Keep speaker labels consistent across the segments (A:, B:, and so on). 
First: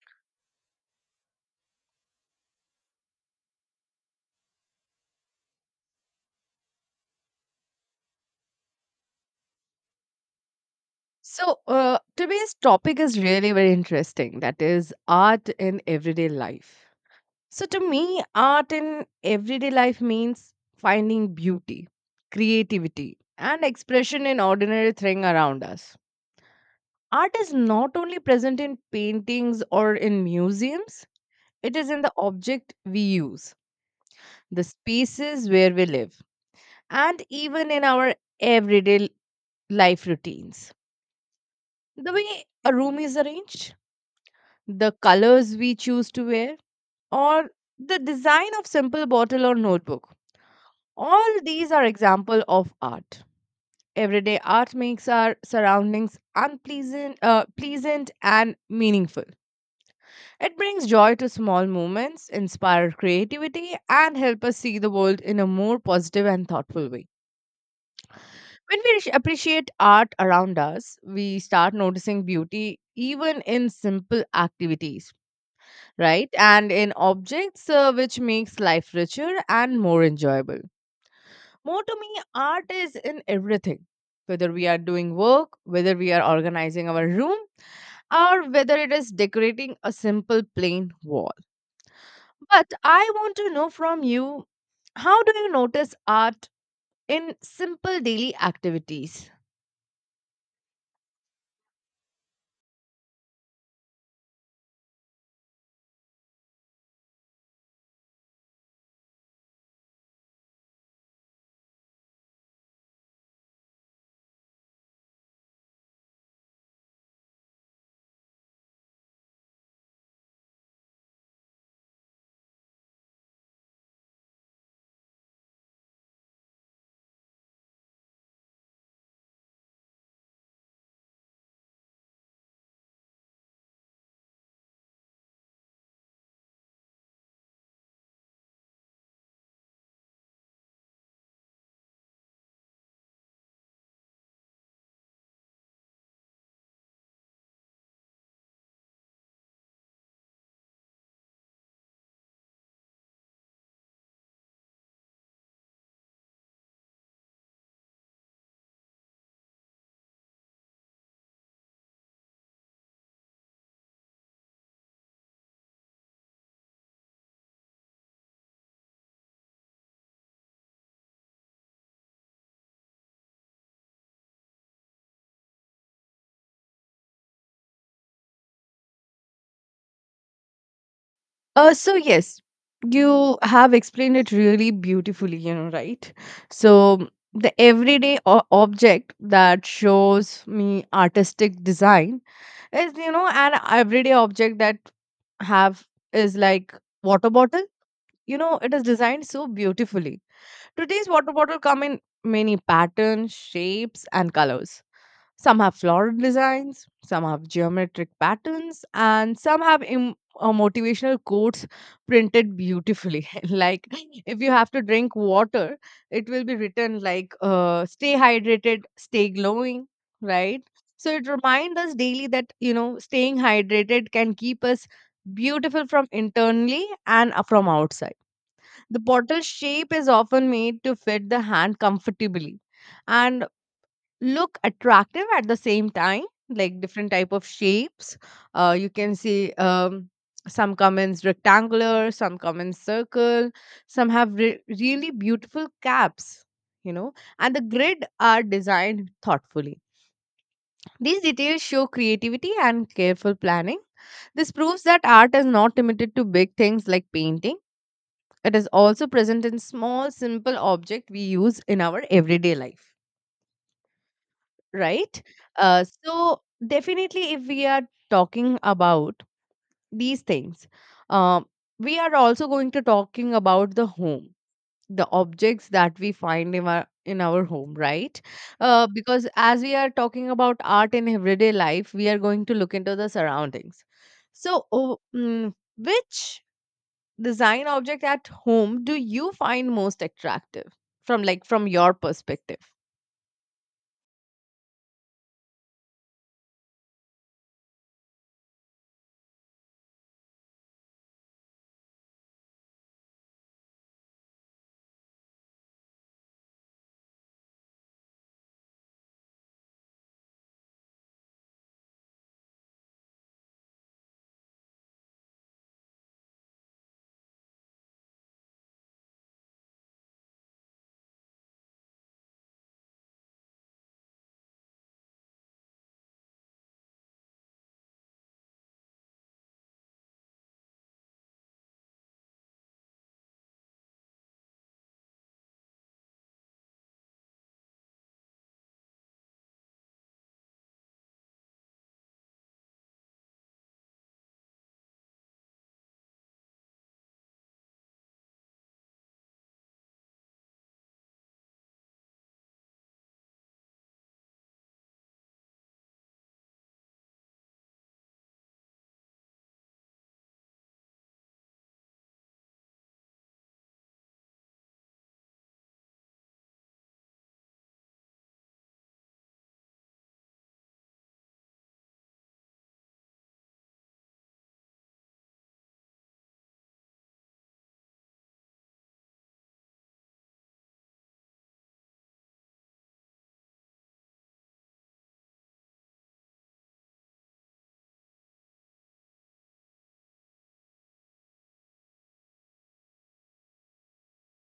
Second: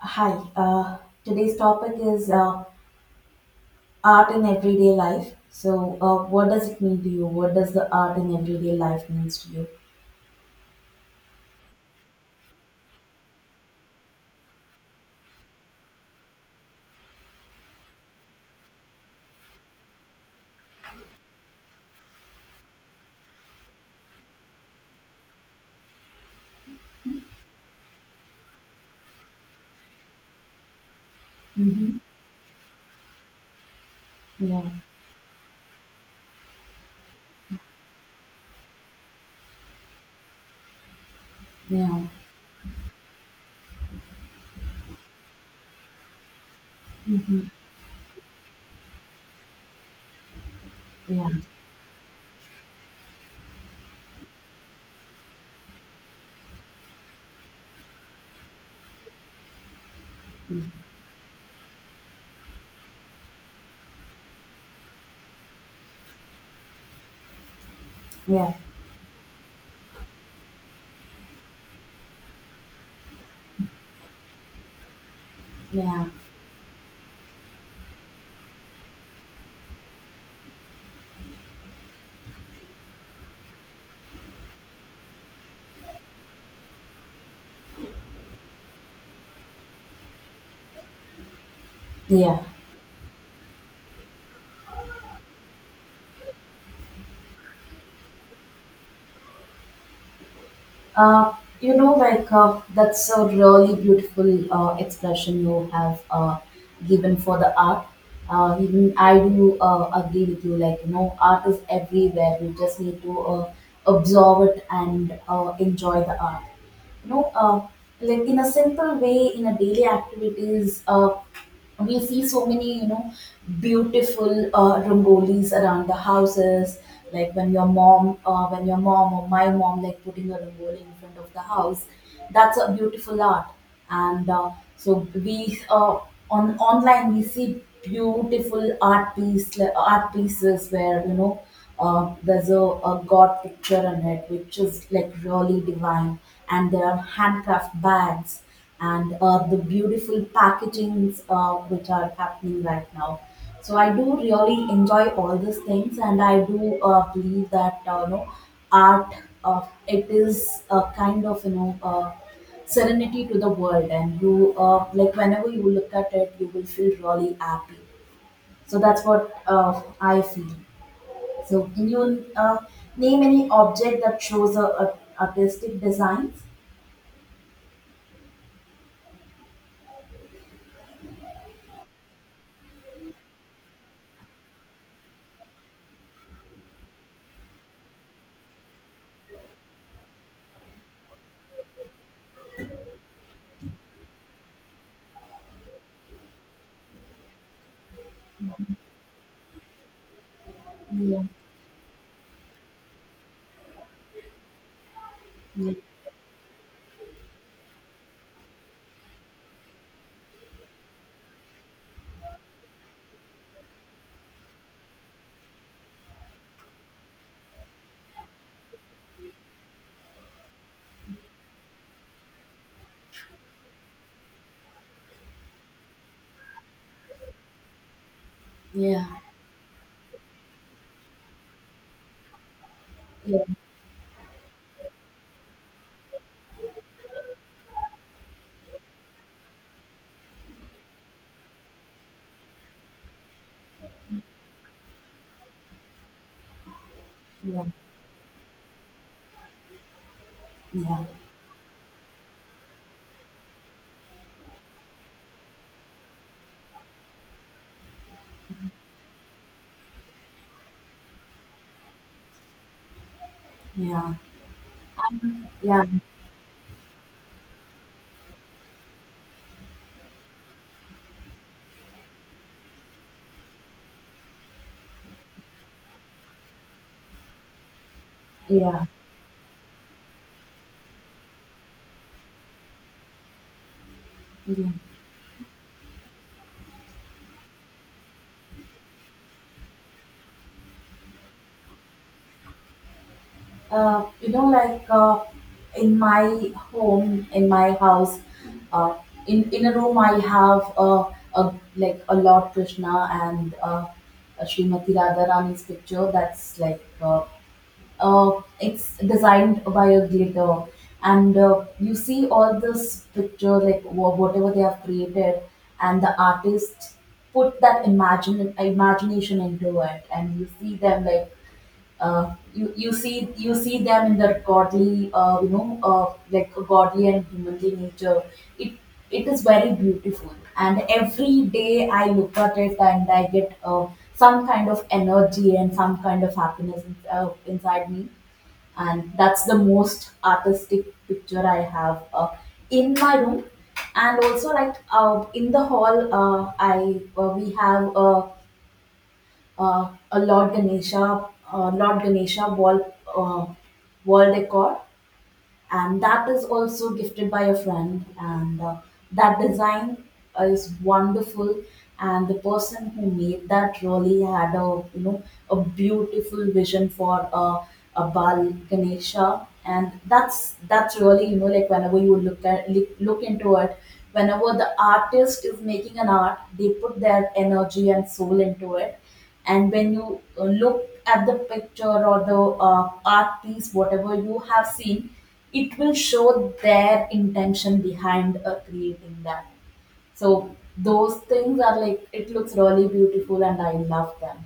A: Hi, uh, today's topic is art in everyday life. So, what does it mean to you? What does the art in everyday life means to you?
B: Today's topic is really very interesting. That is art in everyday life. So, to me, art in everyday life means finding beauty, creativity, and expression in ordinary thing around us. Art is not only present in paintings or in museums, it is
A: Mm-hmm.
B: in the object we use, the
A: Yeah,
B: spaces where we live, and even in our everyday life routines.
A: yeah,
B: The way a room is arranged the colors we choose to wear,
A: mm-hmm,
B: or the design of simple bottle or notebook.
A: yeah,
B: All these are example of art. Everyday art makes our surroundings pleasant and meaningful. It
A: mm,
B: brings joy to small moments, inspire creativity, and help us see the world in a more positive and thoughtful way.
A: yeah,
B: When we appreciate art around us, we start noticing beauty even in simple activities,
A: yeah,
B: right? And in objects, which makes life richer and more enjoyable. More to me, art is in everything. Whether we are doing work, whether we are organizing our room, or whether it is decorating a simple plain wall.
A: yeah.
B: But I want to know from you, how do you notice art in simple daily activities?
A: Uh, you know, that's a really beautiful expression you have given for the art. Even I do agree with you. Like you know, art is everywhere. We just need to observe it and enjoy the art. You know, like in a simple way, in a daily activities. We see so many you know beautiful rangolis around the houses like when your mom or my mom like putting a rangoli in front of the house, that's a beautiful art. And so we uh, on online we see beautiful art pieces where you know there's a god picture on it which is like really divine, and there are handcraft bags, and the beautiful packagings which are happening right now. So I do really enjoy all these things, and I do believe that you know, art, it is a kind of you know serenity to the world, and you like whenever you look at it, you will feel really happy. So that's what I feel. So can you name any object that shows a artistic designs?
B: So yes, you have explained it really beautifully, you know, right? So the everyday object that shows me artistic design is, you know, an everyday object that have is like water bottle. You know, it is designed so beautifully. Today's
A: Yeah.
B: water bottle come in many patterns, shapes, and colors some have floral designs, some have geometric patterns, and some have motivational quotes printed beautifully. Like, if you have to drink water, it will be written like, stay hydrated, stay glowing, right? So it reminds us daily that, you know, staying hydrated can keep us beautiful from internally and from outside. The
A: Yeah.
B: bottle shape is often made to fit the hand comfortably. And
A: Yeah.
B: look attractive at the same time like different type of shapes you can see some come in rectangular some come in circle some have really beautiful caps, you know, and the
A: Yeah,
B: grid are designed thoughtfully.
A: yeah,
B: These details show creativity and careful planning. This proves that art is not limited to big things like painting. It is also present in small simple objects we use in our everyday life,
A: yeah.
B: right?
A: And
B: Uh,
A: yeah,
B: so definitely, if we are talking about these things, um, we are also going to talking about the home, the objects that we find in our home, right?
A: yeah,
B: Because as we are talking about art in everyday life, we are going to look into the surroundings. So,
A: yeah.
B: oh, mm, which design object at home do you find most attractive from like from your perspective?
A: You know, in my home, in my house, uh, in a room, I have a like a Lord Krishna and a Srimati Radharani's picture. That's it's designed by a glitter, and you see all this picture whatever they have created, and the artist put that imagine imagination into it, and you see them like you see them in their godly like a godly and humanly nature. it it is very beautiful, and every day I look at it and I get some kind of energy and some kind of happiness inside me, and that's the most artistic picture I have in my room. And also, in the hall, I we have a Lord Ganesha, Lord Ganesha wall decor, and that is also gifted by a friend, and that design is wonderful, and the person who made that really had a you know a beautiful vision for a bal ganesha, and that's really you know like whenever you look at look look into it. Whenever the artist is making an art, they put their energy and soul into it, and when you look at the picture or the art piece whatever you have seen, it will show their intention behind creating that. So those things are like it looks really beautiful, and I love them.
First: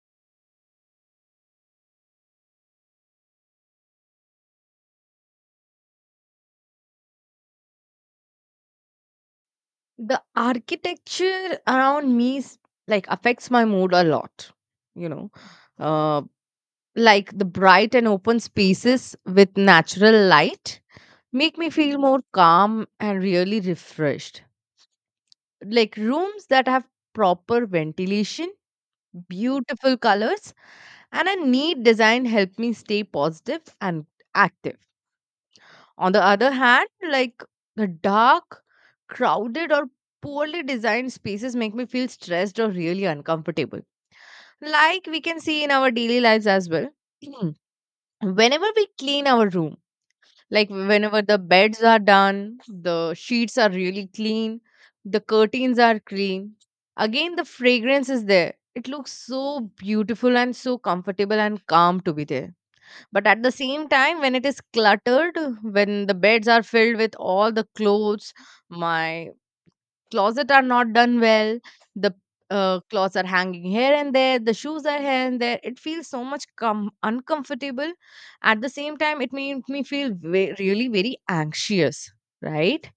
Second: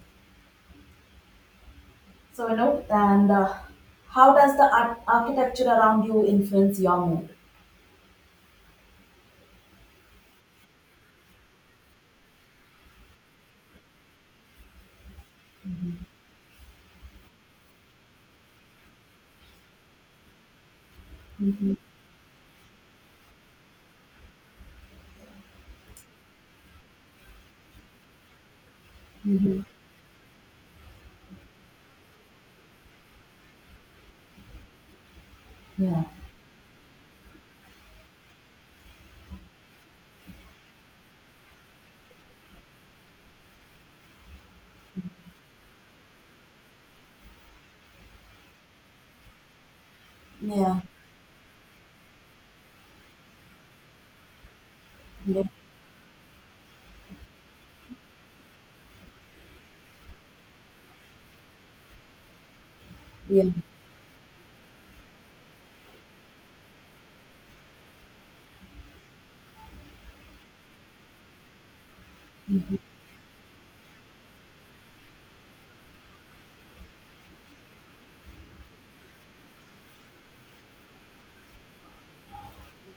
A: So you know, and how does the architecture around you influence your mood?
B: The architecture around me is, like affects my mood a lot, you know. Uh, like the bright and open spaces with natural light make me
A: Hmm,
B: feel more calm and really refreshed. Like rooms that have proper ventilation,
A: hmm,
B: beautiful colors, and a neat design help me stay positive and active.
A: yeah,
B: On the other hand, like the dark, crowded, or poorly designed spaces make me feel stressed or really uncomfortable. Like we can see in our daily lives as well. Whenever we clean our room, like
A: yeah,
B: whenever the beds are done, the sheets are really clean, the
A: yeah,
B: curtains are clean, again, the fragrance is there. It looks so beautiful and so comfortable and calm to be there, but at the
A: yeah,
B: same time, when it is cluttered, when the beds are filled with all the clothes, my closet are not done well, the clothes are hanging here and there, the shoes are here and there. It feels so much uncomfortable. At the same time, it made me feel really very anxious, right?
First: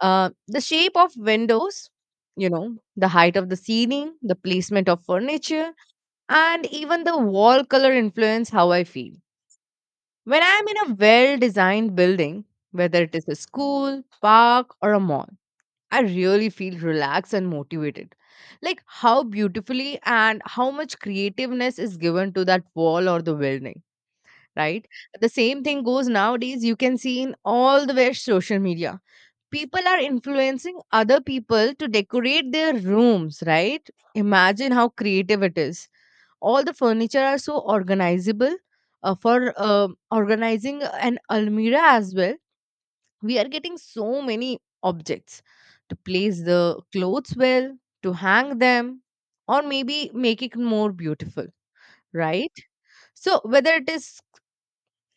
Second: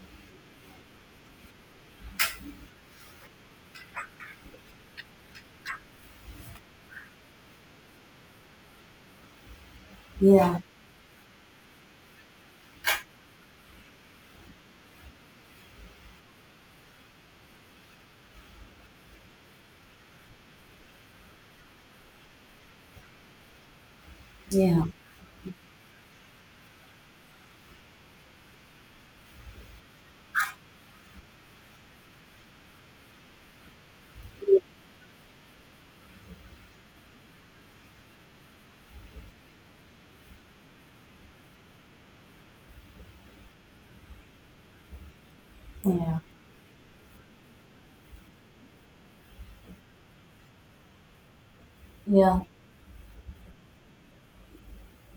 B: The shape of windows, you know, the height of the ceiling, the placement of furniture, and even the wall color influence how I feel when
A: yeah,
B: I'm in a well designed building, whether it is a school, park, or a mall, I really feel relaxed and motivated. Like how beautifully and how much creativeness is given to that wall or the building,
A: yeah,
B: right? The same thing goes nowadays, you can see in all the way social media. People are influencing other people to decorate their rooms, right? Imagine how creative it is. All the furniture are so organizable for organizing an almirah as well, we are getting so many objects to
A: yeah,
B: place the clothes well, to hang them, or maybe make it more beautiful, right? So whether it is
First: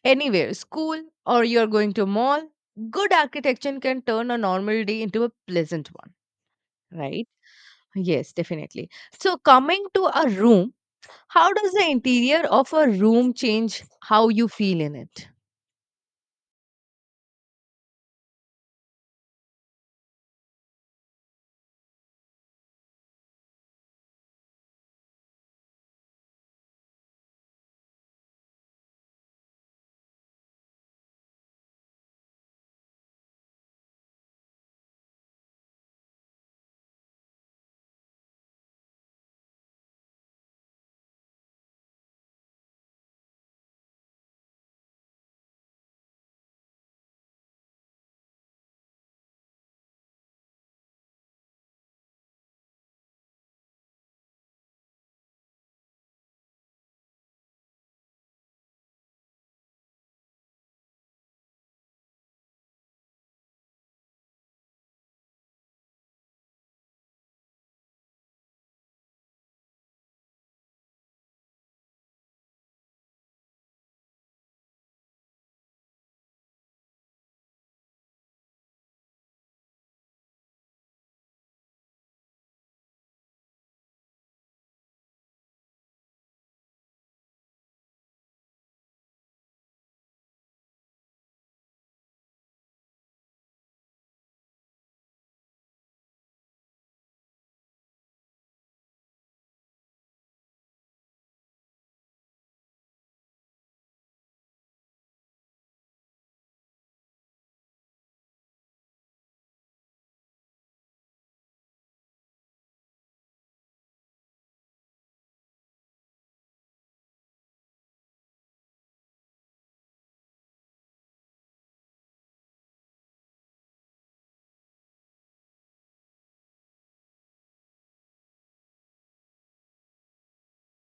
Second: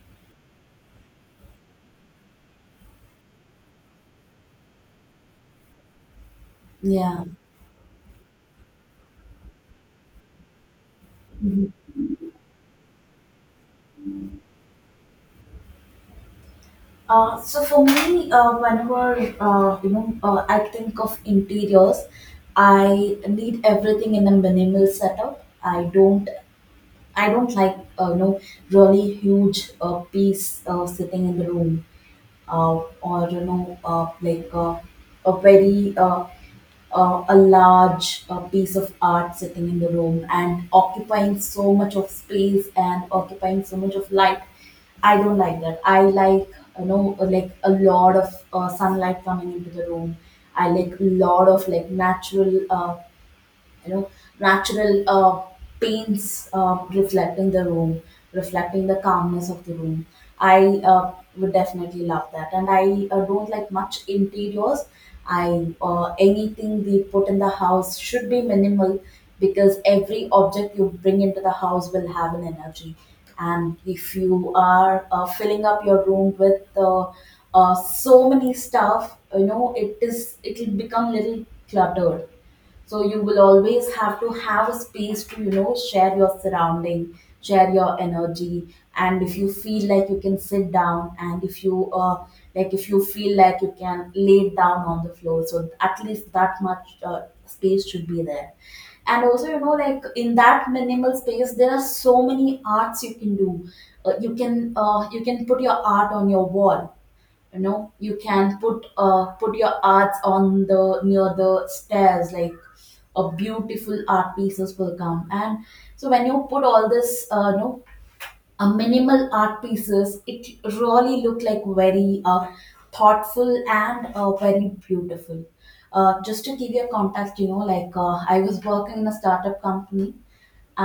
B: anywhere school or you're going to a mall, good architecture can turn a normal day into a pleasant one,
A: yeah,
B: right? Yes, definitely. So coming to a room, how
A: yeah.
B: does the interior of a room change how you feel in it?
A: So for me, whenever I think of interiors, I need everything in a minimal setup. I don't like you know, really huge piece sitting in the room, or you know a very a large piece of art sitting in the room and occupying so much of space and occupying so much of light. I don't like that. I like you know like a lot of sunlight coming into the room. I like a lot of like natural you know natural paints reflecting the room, reflecting the calmness of the room. I uh, would definitely love that, and I don't like much interiors. I Anything we put in the house should be minimal, because every object you bring into the house will have an energy, and if you are filling up your room with uh, so many stuff you know, it will become little cluttered. So you will always have to have a space to you know share your surrounding, share your energy, and if you feel like you can sit down, and if you if you feel like you can lay down on the floor, so at least that much space should be there. And also you know like in that minimal space there are so many arts you can do. You can put your art on your wall. You know, you can put your arts on the near the stairs like a beautiful art pieces will come. And so when you put all this minimal art pieces, it really look like very thoughtful and very beautiful. Just to give you a context, you know, I was working in a startup company,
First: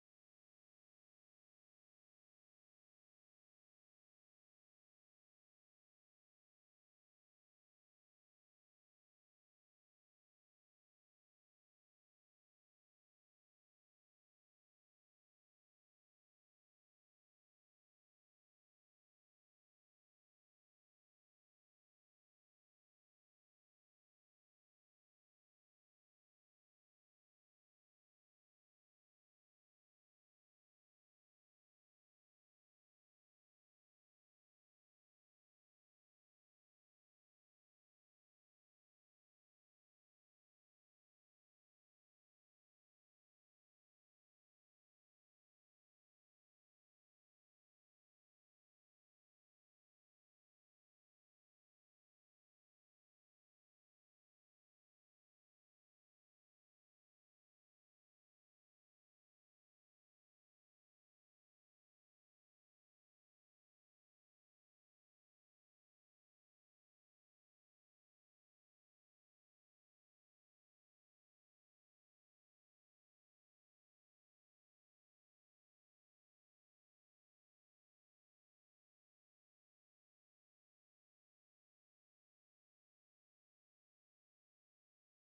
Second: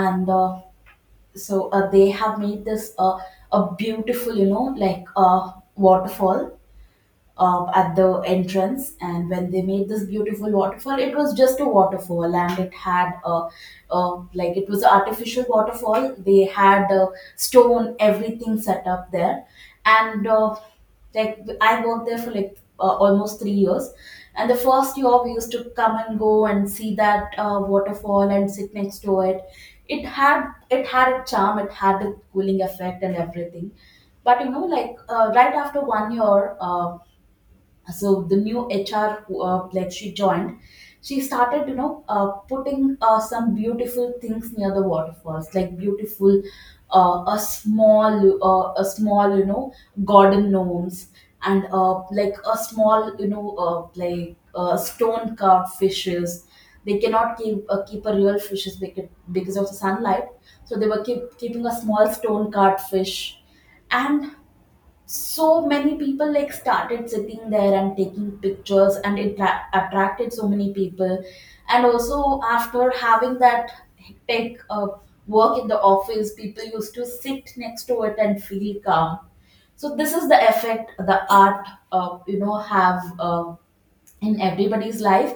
A: and they have made this a beautiful you know waterfall at the entrance. And when they made this beautiful waterfall, it was just a waterfall, and it had like it was an artificial waterfall. They had stone everything set up there, and like I worked there for like almost 3 years, and the first year we used to come and go and see that waterfall and sit next to it. It had a charm, it had a cooling effect and everything. But you know right after one year, the new HR who, like she joined, she started you know putting some beautiful things near the waterfalls, like beautiful a small you know garden gnomes, and a small you know stone carved fishes. They cannot keep a real fishes because of the sunlight, so they were keeping a small stone carved fish. And so many people like started sitting there and taking pictures, and it attracted so many people. And also after having that hectic work in the office, people used to sit next to it and feel calm. So this is the effect the art have in everybody's life,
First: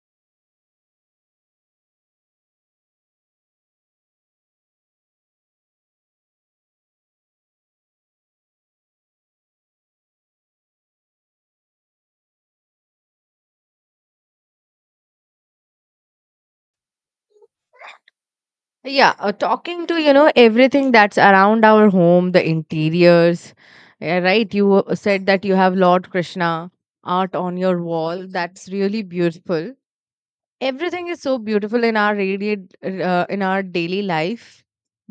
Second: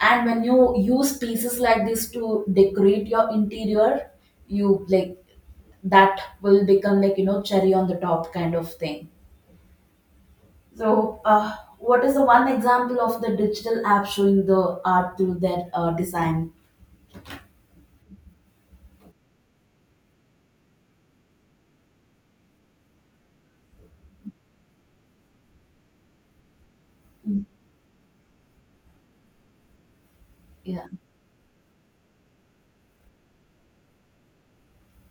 A: and when you use pieces like this to decorate your interior, you like that will become like you know cherry on the top kind of thing. So, what is the one example of the digital app showing the art through that design?
B: Yeah, talking to you know everything that's around our home, the interiors. Yeah, right. You said that you have Lord Krishna art
A: Mm,
B: on your wall. That's really beautiful.
A: yeah,
B: Everything is so beautiful in our radiate in our daily life,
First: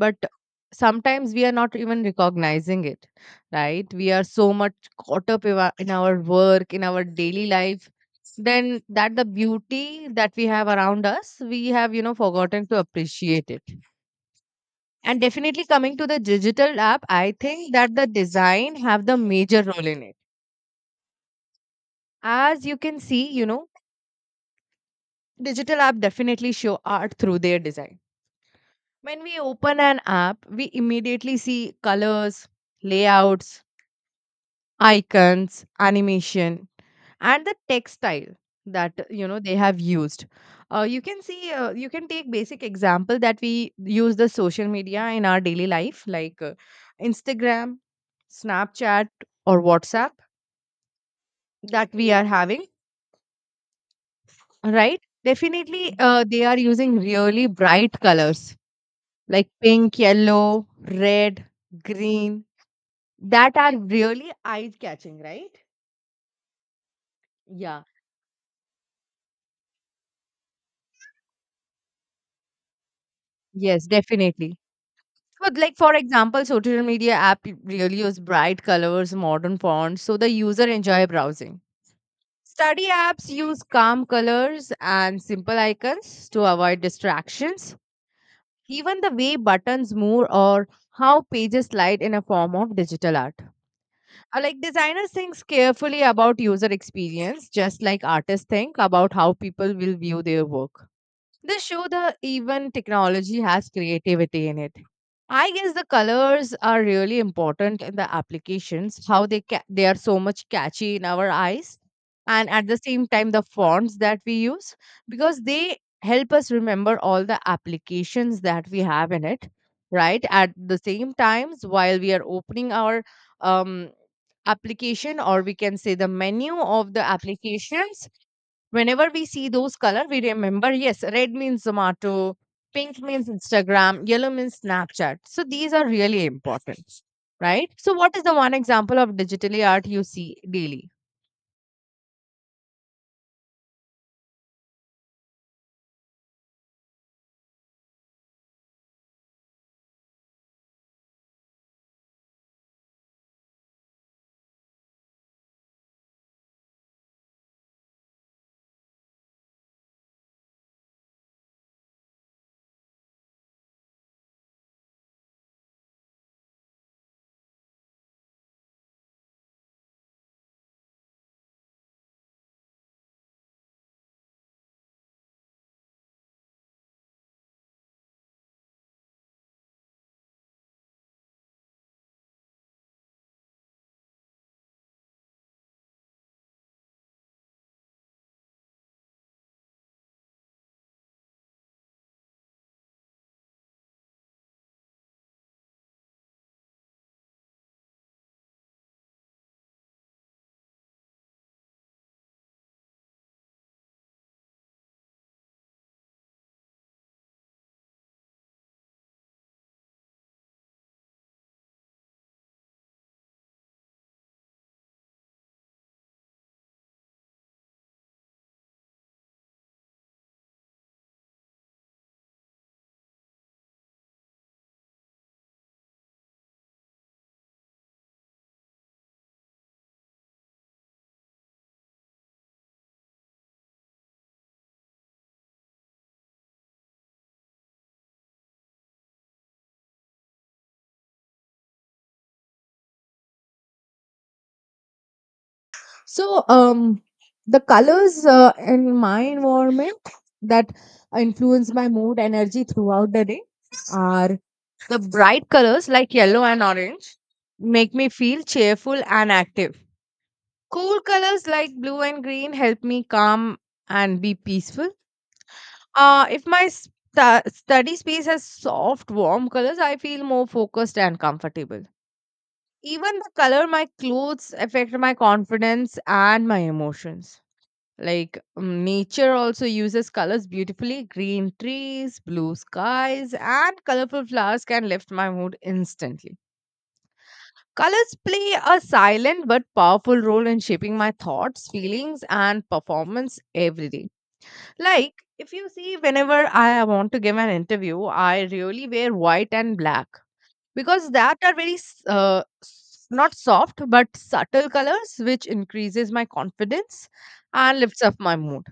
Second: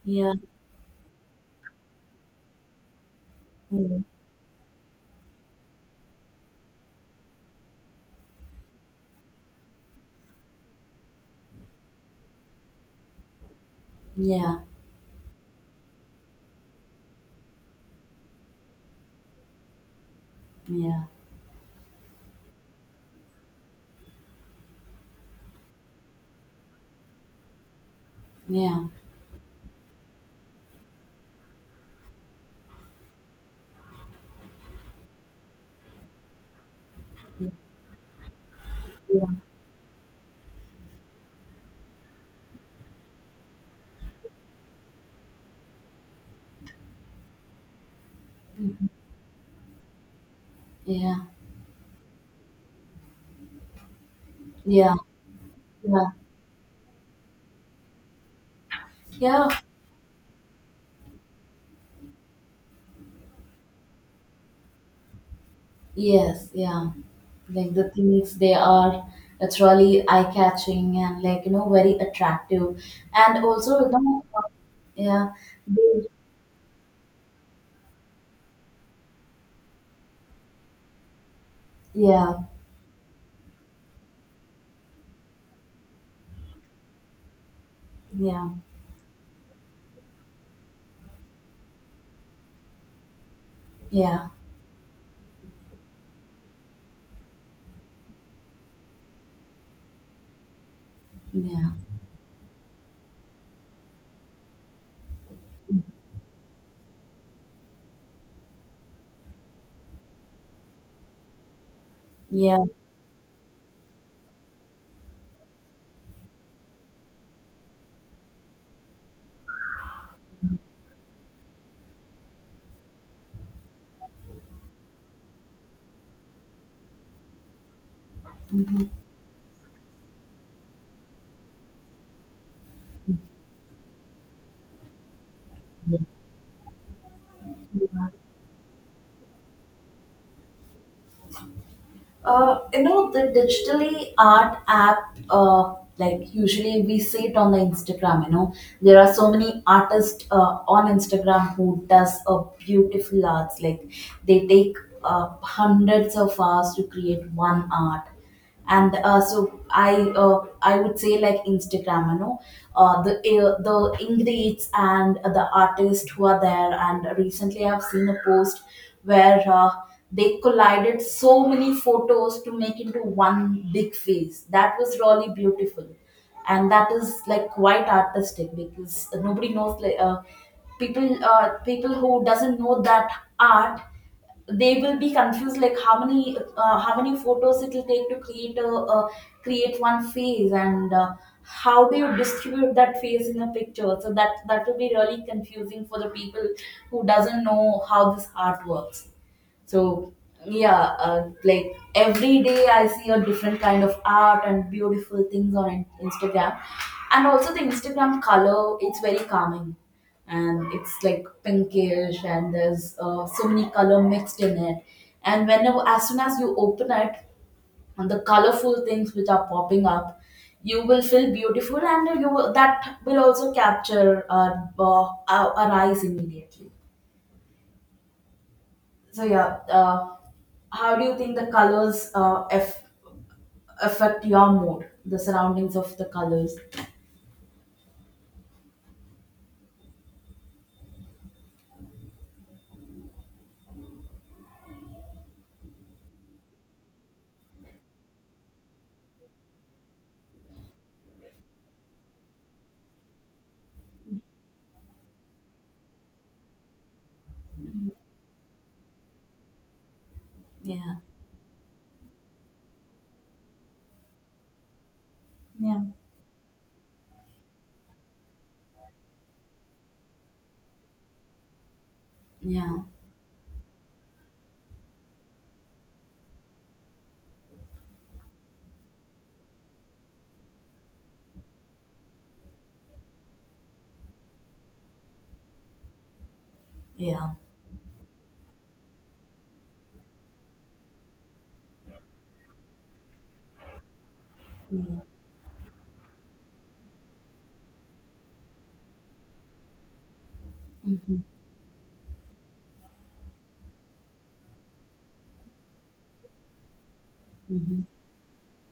B: but
A: yeah,
B: sometimes we are not even recognizing it, right?
A: mm,
B: We are so much caught up in our work in our daily life, then that the beauty that we have around us we have, you know, forgotten to appreciate it.
A: yeah,
B: And definitely coming to the digital app, I think that the design have the major role in it.
A: yeah,
B: As you can see, you know, digital app definitely show art through their design.
A: yeah,
B: When we open an app, we immediately see colors, layouts, icons, animation, and
A: yeah,
B: the textile that
A: yeah,
B: you know they have used. You can see, you can take basic example that we use the social media in our daily life, like Instagram,
A: mm,
B: Snapchat, or WhatsApp
A: yeah,
B: that we are having,
A: yeah,
B: right? Definitely,
A: yeah,
B: they are using really bright colors like
A: yeah,
B: pink, yellow, red, green that are really eye catching, right?
A: yes, yeah. Like
B: Yeah.
A: the things they are, it's really eye catching and like you know very attractive, and also
B: Yes,
A: you know,
B: definitely.
A: yeah,
B: But like for
A: they,
B: example, social media app really use bright colors, modern fonts, so the user enjoy browsing.
A: yeah,
B: Study apps use calm colors and simple icons to avoid distractions.
A: yeah,
B: Even the way buttons move or how pages slide in a form of digital art.
A: yeah,
B: Like designers think carefully about user experience, just like artists think about how people will view their work. This
A: yeah,
B: show that even technology has creativity in it. I guess the colors are really important in the applications, how they they are so much catchy in our eyes, and
A: yeah,
B: at the same time the fonts that we use because they help us remember all the applications that we have in it, right? At the same times while we are opening our um, application or we can say the menu of the applications,
A: mhm,
B: whenever we see those color we remember yes, red means Zomato, pink means Instagram, yellow means Snapchat, so these are really important, right? So
A: yeah.
B: what is the one example of digitally art you see daily?
A: You know, the digitally art app, like usually we see it on the Instagram, you know, there are so many artists on Instagram who does a beautiful arts. Like they take hundreds of hours to create one art, and i I would say like Instagram, you know, the ingrates and the artists who are there. And recently I've seen a post where they collided so many photos to make into one big face. That was really beautiful, and that is like quite artistic because nobody knows like people who doesn't know that art, they will be confused like how many photos it will take to create a create one face. And how do you distribute that face in a picture, so that that will be really confusing for the people who doesn't know how this art works. So yeah, like every day I see a different kind of art and beautiful things on Instagram, and also the Instagram color. It's very calming, and it's like pinkish, and there's so many color mixed in it. And whenever, as soon as you open it, and the colorful things which are popping up, you will feel beautiful, and you will, that will also capture our our eyes immediately. So yeah, how do you think the colors affect your mood? The surroundings of the colors.
B: So, um, the colors in my environment that influence my mood energy throughout the day are the bright colors like yellow and orange make me feel cheerful and active.
A: Yeah,
B: Cool colors like blue and green help me calm and be peaceful.
A: yeah,
B: If my study space has soft, warm colors, I feel more focused and comfortable.
A: yeah,
B: Even the color my clothes affect my confidence and my emotions. Like nature also uses colors beautifully. Green trees, blue skies, and colorful flowers can lift my mood instantly.
A: yeah.
B: Colors play a silent but powerful role in shaping my thoughts, feelings, and performance every day.
A: Mm.
B: Like, if you see, whenever I want to give an interview, I really wear white and black because
A: Mm-hmm.
B: that are very not soft but subtle colors, which increases my confidence and
A: Mm-hmm.
B: lifts up my mood.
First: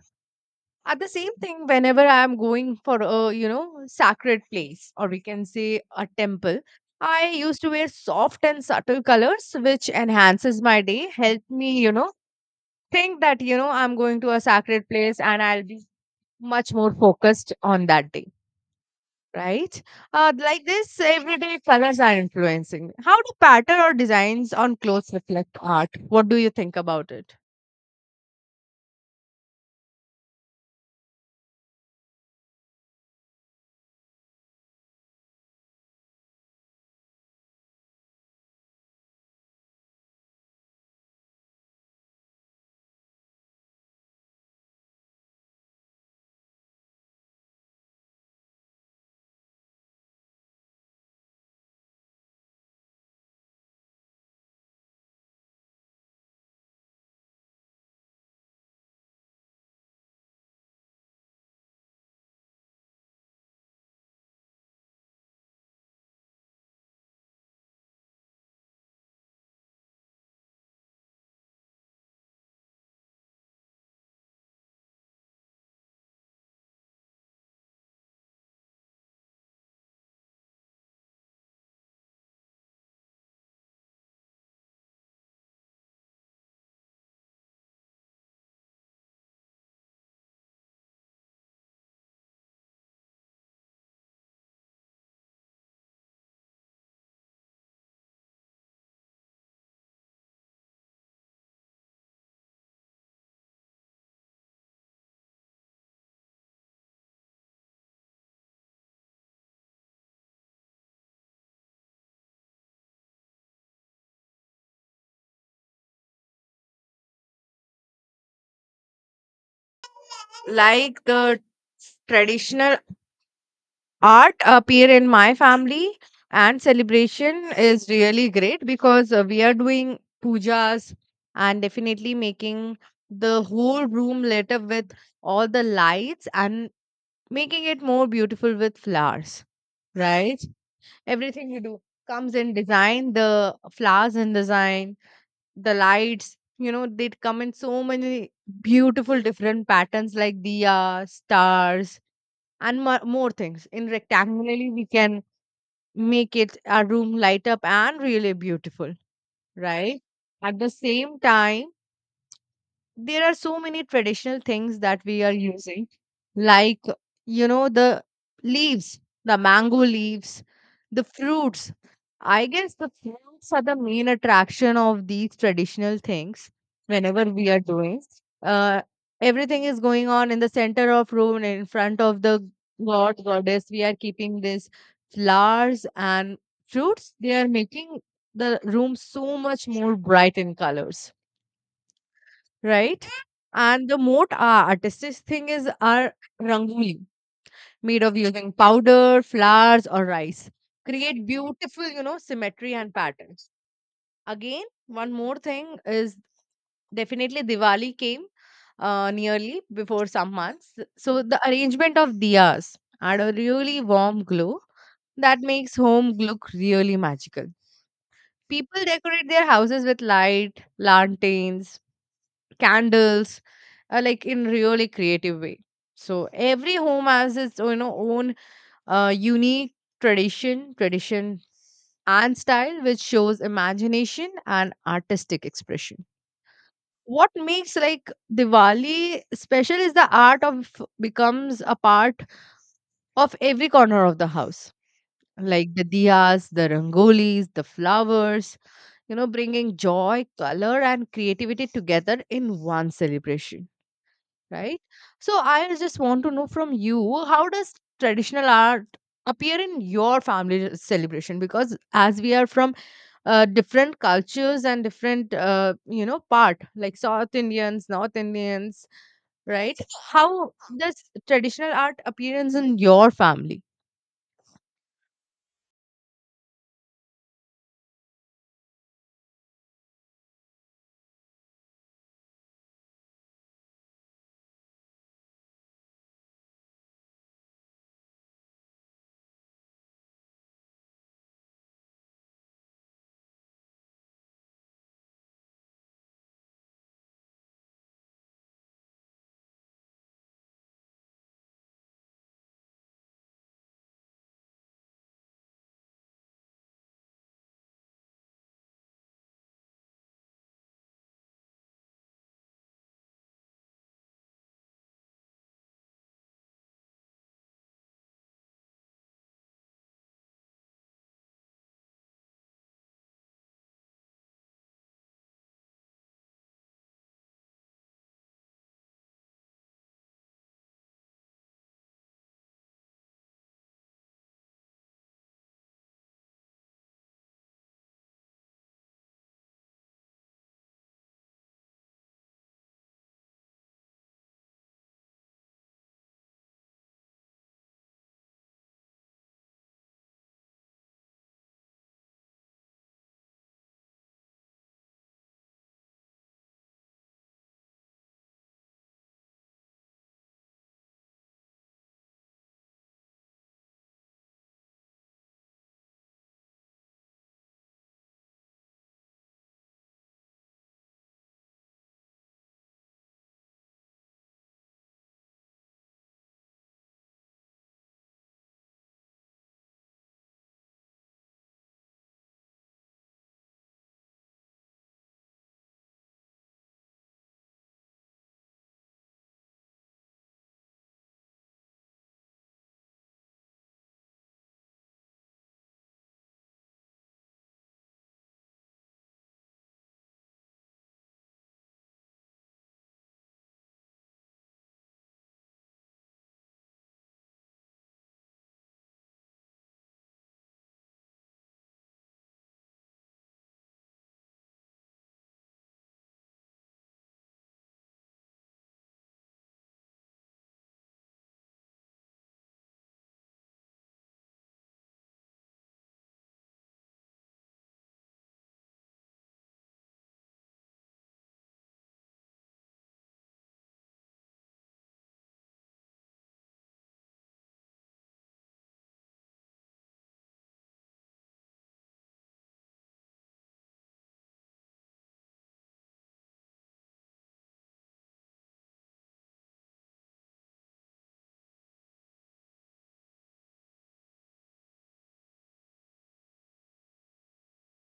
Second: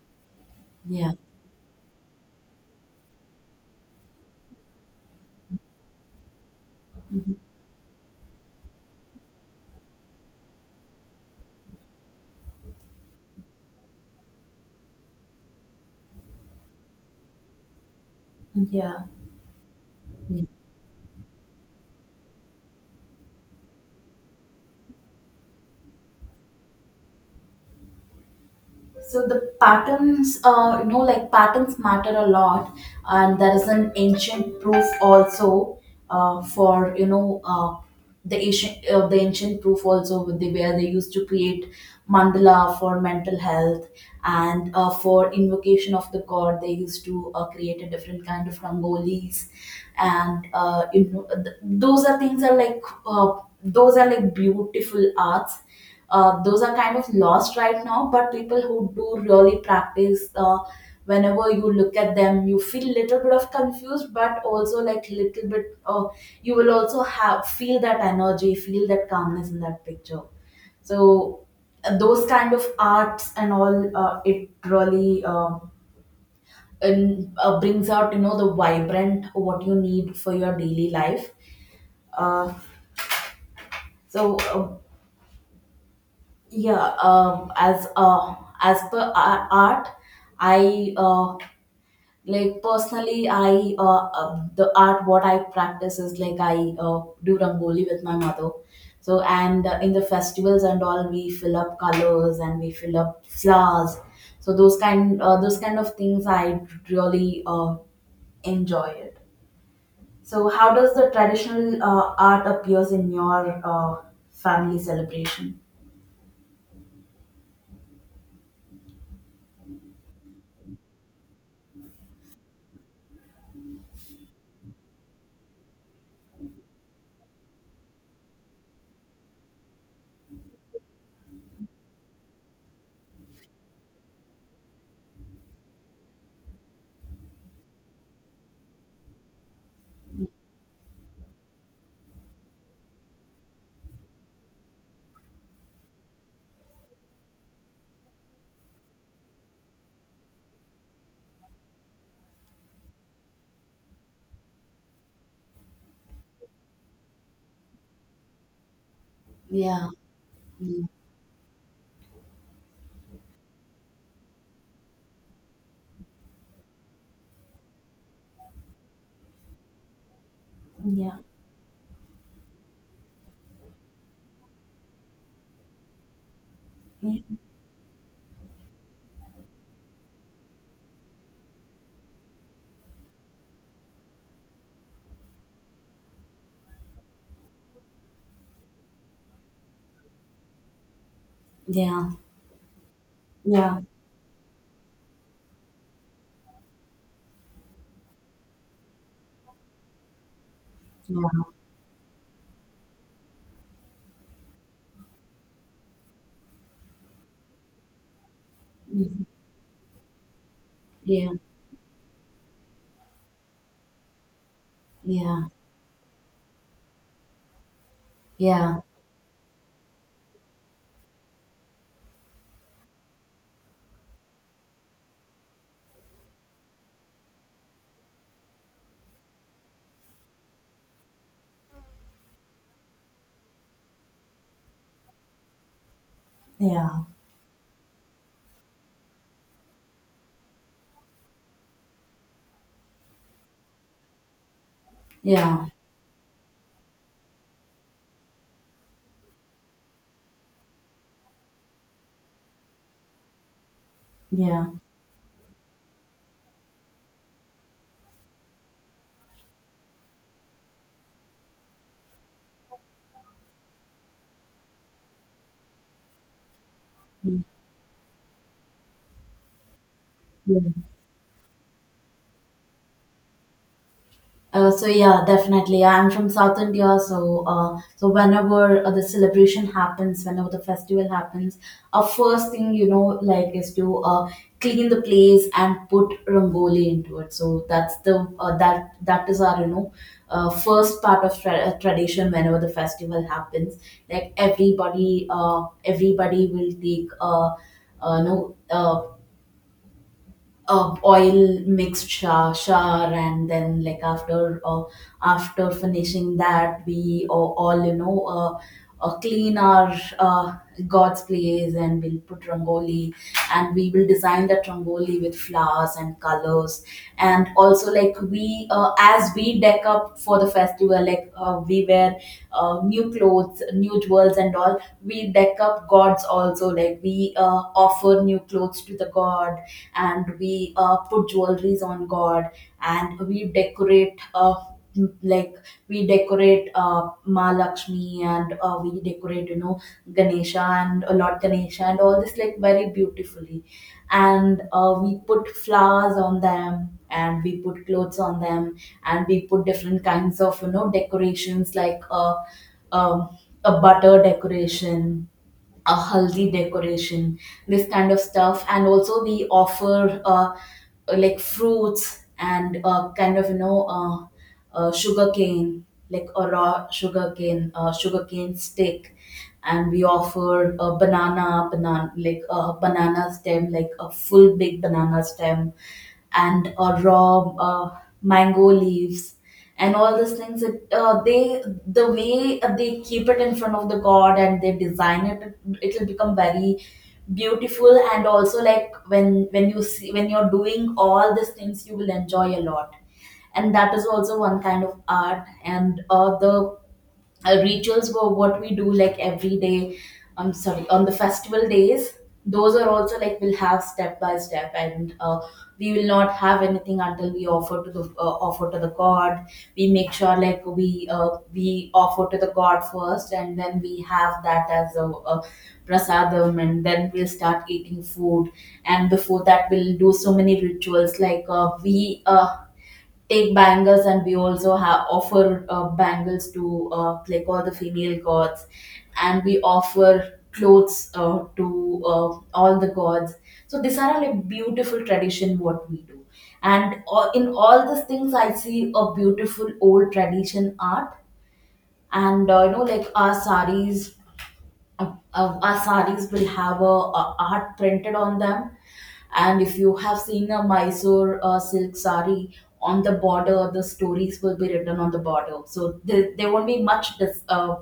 B: At the
A: Yeah.
B: same thing whenever I am going for a, you know, sacred place or we can say a temple, I
A: Mm-hmm.
B: used to wear soft and subtle colors which enhances my day, help me, you know, think that, you know, I'm going to a sacred place and I'll be much more focused on that day,
A: Mm-hmm. Yeah.
B: right? Uh, like this everyday colors are influencing, how do pattern or designs on clothes reflect art, what do you think about it?
A: So the patterns, you know, like patterns matter a lot, and there is an ancient proof also for you know the ancient proof also with the where they used to create mandala for mental health, and for invocation of the god. They used to create a different kind of rangolis, and you know those are things are like those are like beautiful arts. Those are kind of lost right now, but people who do really practice, whenever you look at them you feel little bit of confused but also like little bit, you will also have feel that energy, feel that calmness in that picture. So those kind of arts and all, it really, and, brings out you know the vibrant what you need for your daily life. uh, so uh, yeah, as per art, I like personally I the art what I practice is like I do rangoli with my mother. So and in the festivals and all we fill up colors and we fill up flowers. So those kind of things I really enjoy it. So how does the traditional art appears in your family celebration?
B: Like the traditional art appear in my family and celebration is really great because we are doing pujas and definitely making the whole room lit up with all the lights and making it more beautiful with flowers, right? Everything you do comes in design, the flowers in design, the lights, you know, they come in so many beautiful different patterns like diya, stars, and more things in rectangularly we can make it our room light up and really beautiful,
A: Yeah,
B: right? At the same time, there are so many traditional things that we are using like you know the leaves, the mango leaves, the
A: yeah.
B: fruits. I guess the fruits are the main attraction of these traditional things
A: Yeah.
B: whenever we are doing. uh Everything is going on in the center of room and in front of the god goddess we are keeping these flowers and fruits. They are making the room so much more bright in colors,
A: Yeah.
B: right?
A: Yeah.
B: And the most artistic thing is our rangoli, made of using powder, flowers, or rice. Create
A: Yeah.
B: beautiful, you know, symmetry and patterns. Again, one more thing is definitely Diwali came
A: Mhm.
B: nearly before some months. So
A: Yeah.
B: the arrangement of diyas had a really warm glow that
A: Yeah.
B: makes home look really magical.
A: Yeah.
B: People decorate their houses with light, lanterns, candles, like in really creative way, so every home has its you know own unique tradition and style, which shows imagination and artistic expression.
A: Yeah.
B: What makes like Diwali special is the art of becomes a part of every corner of the house,
A: Yeah.
B: like the diyas, the rangolis, the flowers, you know, bringing joy, color and creativity together in one celebration,
A: Yeah.
B: right? So I just want to know from you, how does traditional art appear in your family celebration? Because as we are from different cultures and different you know part, like South
A: Mm.
B: Indians, North Indians, right? How
A: Yeah.
B: does traditional art appearance in your family?
A: So yeah, definitely. Yeah, I'm from South India, so so whenever the celebration happens, whenever the festival happens, our first thing you know like is to clean the place and put rangoli into it. So that's the that is our you know first part of tradition. Whenever the festival happens, like everybody will take no oil mixed shower, and then like after after finishing that we all you know clean our god's place, and we'll put rangoli, and we will design that rangoli with flowers and colors. And also like we as we deck up for the festival, like we wear new clothes, new jewels, and all we deck up gods also. Like we offer new clothes to the god, and we put jewelries on god, and we decorate m- like we decorate Ma Lakshmi, and we decorate you know Ganesha, and a lot Ganesha and all this like very beautifully. And we put flowers on them, and we put clothes on them, and we put different kinds of you know decorations like um, a butter decoration, a haldi decoration, this kind of stuff. And also we offer like fruits, and kind of you know sugarcane, like a raw sugarcane, sugarcane stick, and we offer a banana, like a banana stem, like a full big banana stem, and a raw mango leaves. And all these things, it, they the way they keep it in front of the god and they design it, it will become very beautiful. And also like when you see when you're doing all these things, you will enjoy a lot. And that is also one kind of art. And the rituals were what we do like every day, I'm sorry, on the festival days, those are also like we'll have step by step. And we will not have anything until we offer to the god. We make sure like uh, we offer to the god first, and then we have that as a prasadam, and then we'll start eating food. And before that we'll do so many rituals like we uh, take bangles, and we also have offer bangles to like all the female gods, and we offer clothes to all the gods. So these are all a beautiful tradition what we do. And in all these things I see a beautiful old tradition art. And you know like our saris our sarees will have a art printed on them. And if you have seen a mysore silk saree, on the border the stories will be written on the border. So there won't be much dis- uh,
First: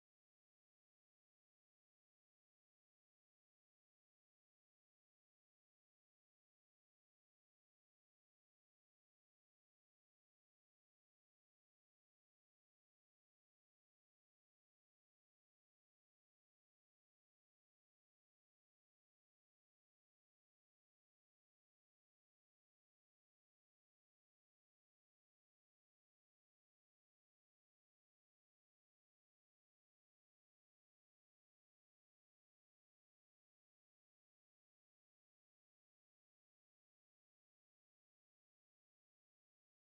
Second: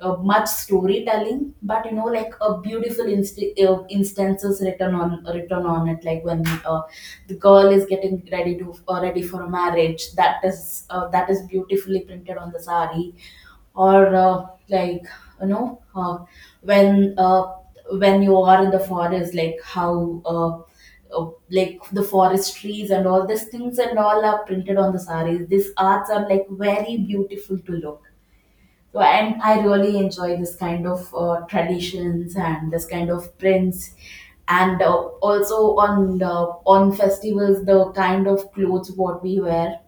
A: uh, much storytelling, but you know like a beautiful instances written on written on it, like when the girl is getting ready to ready for a marriage, that is beautifully printed on the saree. Or like you know when uh, when you are in the forest, like how like the forest trees and all these things and all are printed on the saris. These arts are like very beautiful to look. So and I really enjoy this kind of traditions and this kind of prints. And also on on festivals the kind of clothes what we wear,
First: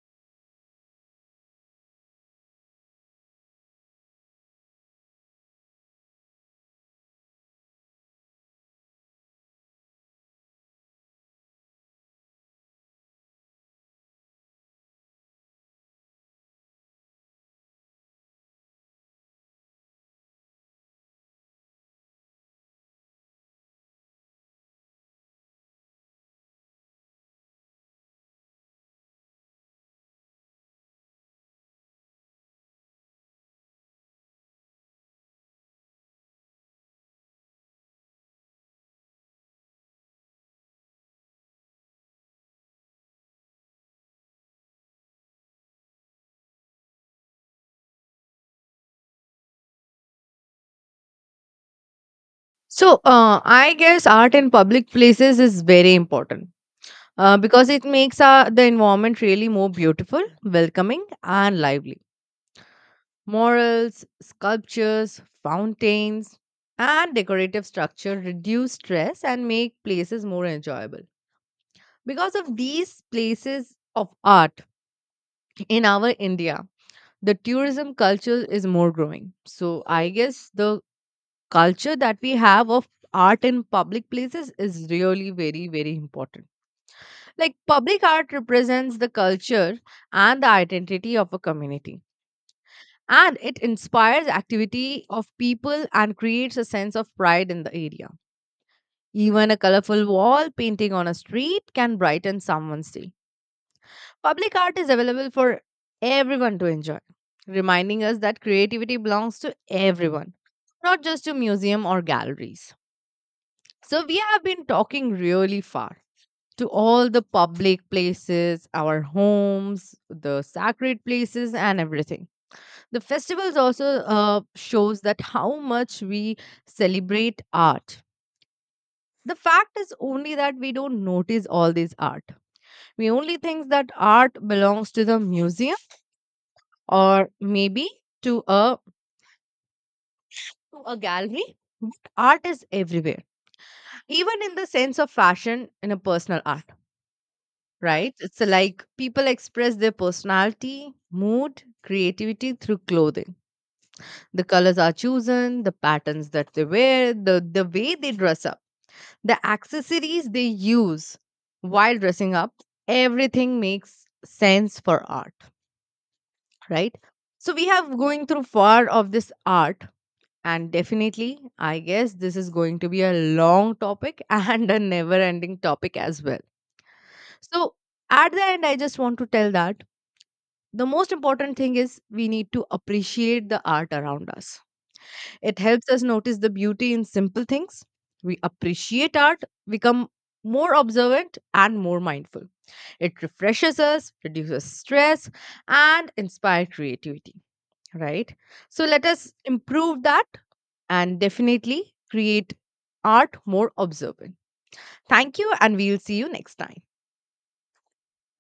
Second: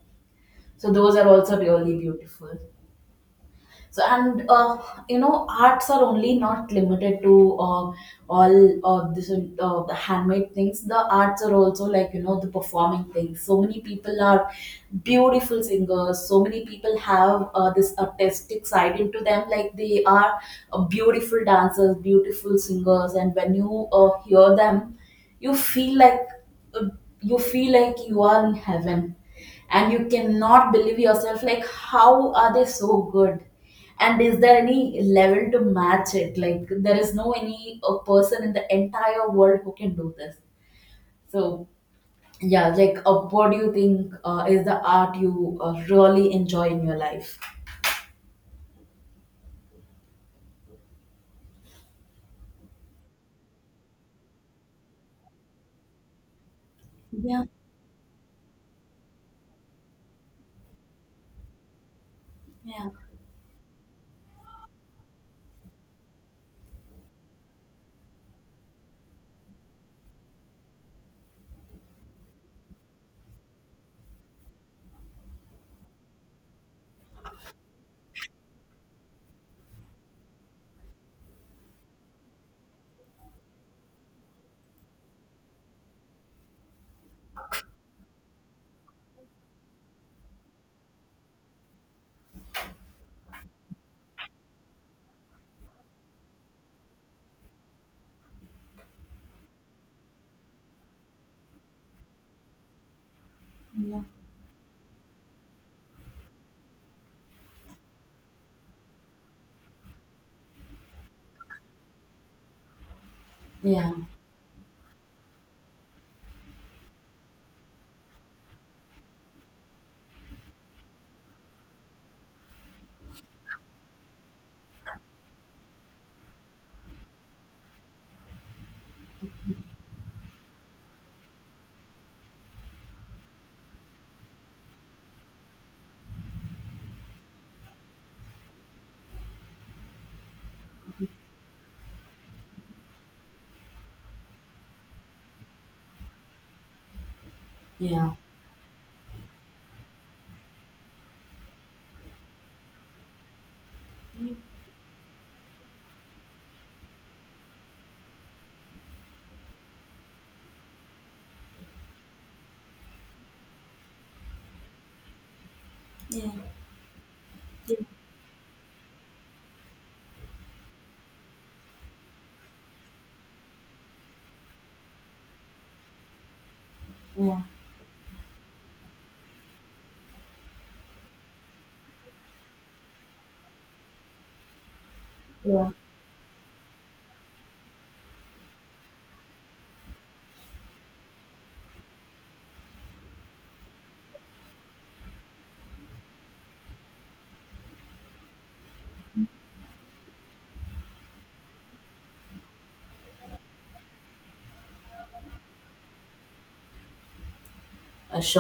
A: so those are also really beautiful. So and you know arts are only not limited to all of this the handmade things. The arts are also like you know the performing things. So many people are beautiful singers, so many people have this artistic side into them, like they are beautiful dancers, beautiful singers. And when you hear them, you feel like uh, you feel like you are in heaven, and you cannot believe yourself like how are they so good, and is there any level to match it, like there is no any person in the entire world who can do this. So yeah, like what do you think is the art you really enjoy in your life?
B: So, I guess art in public places is very important
A: Yeah,
B: because it makes the environment really more beautiful, welcoming, and lively.
A: yeah,
B: Morals, sculptures, fountains, and decorative structure reduce stress and make places more enjoyable. Because of these places of art in our India, the tourism culture is more growing. So I guess the culture that we have of art in public places is really very very important. Like public art represents the culture and the identity of a community, and it inspires activity of people and creates a sense of pride in the area. Even a colorful wall painting on a street can brighten someone's day.
A: yeah,
B: Public art is available for everyone to enjoy, reminding us that creativity belongs to everyone, not just to museum or galleries.
A: yeah,
B: So we have been talking really far to all the public places, our homes, the sacred places and everything. The festivals also shows that how much we celebrate art. The fact is only that we don't notice all this art. We only think that art belongs to the museum or maybe to a to a gallery. Art is everywhere, even in the sense of fashion in a personal art.
A: yeah,
B: Right? It's like people express their personality, mood, creativity through clothing. The colors are chosen, the patterns that they wear, the way they dress up, the accessories they use while dressing up, everything makes sense for art,
A: yeah, yeah,
B: right? So we have going through far of this art, and definitely I guess this is going to be a long topic and a never ending topic as well.
A: yeah,
B: So at the end I just want to tell that the most important thing is we need to appreciate the art around us. It
A: yeah.
B: helps us notice the beauty in simple things. We appreciate art, become more observant and more mindful. It refreshes us, reduces stress, and inspire creativity, right? So let us improve that and definitely create art more observant. Thank you, and we'll see you next time.
A: Sure.